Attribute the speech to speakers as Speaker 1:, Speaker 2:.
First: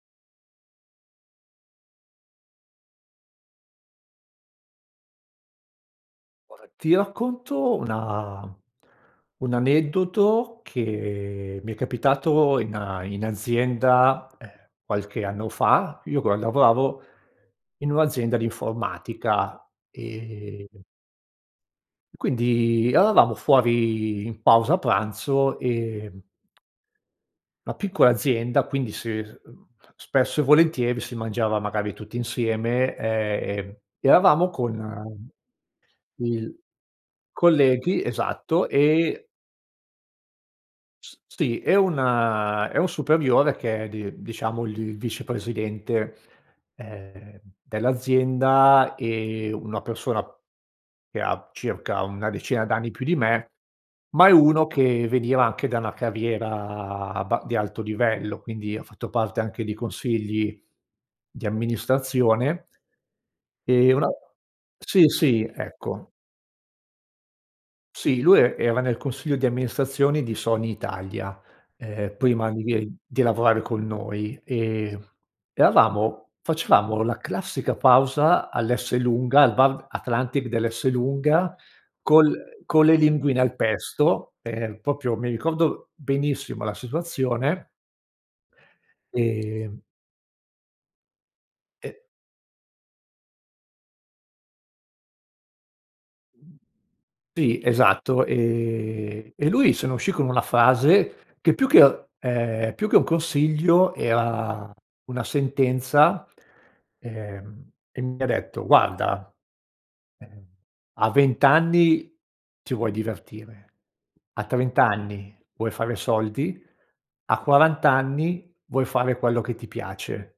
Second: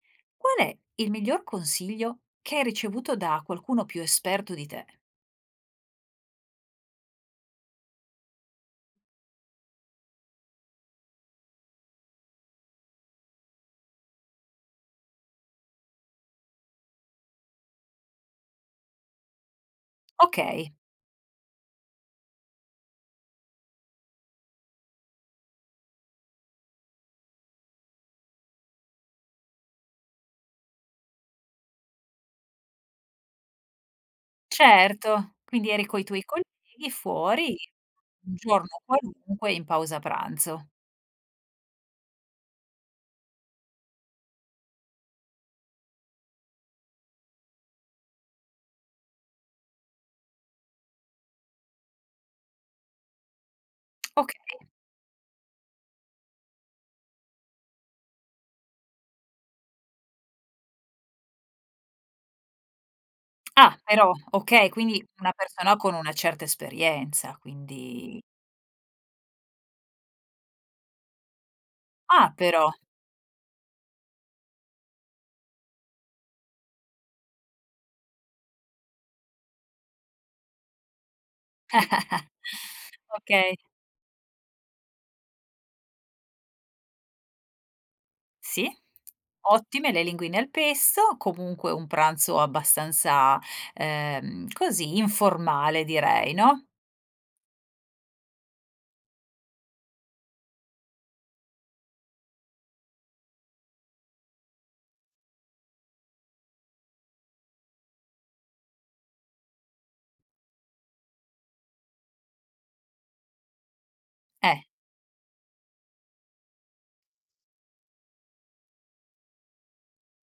Speaker 1: Qual è il miglior consiglio che hai ricevuto da qualcuno più esperto di te?
Speaker 2: Guarda, ti racconto una un aneddoto che mi è capitato in a in azienda, ehm, qualche anno fa: io qua lavoravo in un'azienda di informatica e
Speaker 1: Okay.
Speaker 2: quindi eravamo fuori in pausa pranzo e la piccola azienda quindi si, ehm, spesso e volentieri si mangiava magari tutti insieme e, ehm, eravamo con
Speaker 1: Certo. Quindi eri coi tuoi
Speaker 2: il
Speaker 1: colleghi, fuori
Speaker 2: colleghi,
Speaker 1: un giorno
Speaker 2: esatto e
Speaker 1: qualunque, in pausa pranzo.
Speaker 2: S sì e una e un superiore che è di diciamo il vicepresidente, ehm, dell'azienda è una persona che ha circa una decina d'anni più di me, ma è
Speaker 1: Okay.
Speaker 2: uno che veniva anche da una carriera abba di alto livello, quindi ha fatto parte anche di consigli di amministrazione
Speaker 1: Ah
Speaker 2: e una
Speaker 1: però! Okay, quindi
Speaker 2: sì,
Speaker 1: una
Speaker 2: sì
Speaker 1: persona con
Speaker 2: ecco.
Speaker 1: una certa esperienza, quindi
Speaker 2: Sì, lui e era nel consiglio di amministrazione di Sony Italia, ehm,
Speaker 1: Ah
Speaker 2: prima di
Speaker 1: però!
Speaker 2: di, ehm di lavorare con noi, e, mhmm, eravamo facevamo la classica pausa all'Esselunga, al bar Atlantic dell'Esselunga, col con le linguine al
Speaker 1: Okay.
Speaker 2: pesto, ehm, proprio mi ricordo benissimo la situazione.
Speaker 1: Sì.
Speaker 2: Ehm
Speaker 1: Ottime le linguine al pesto, comunque un
Speaker 2: E
Speaker 1: pranzo abbastanza, ehm, così informale direi, no?
Speaker 2: Sì, esatto. Ehm, e lui se ne uscì con una frase che più che ehm, più che un consiglio era una sentenza, ehm, e mi ha detto: "Guarda, ehm, a 20 anni ti vuoi divertire, a
Speaker 1: Eh.
Speaker 2: 30 anni vuoi fare soldi, a 40 anni vuoi fare quello che ti piace".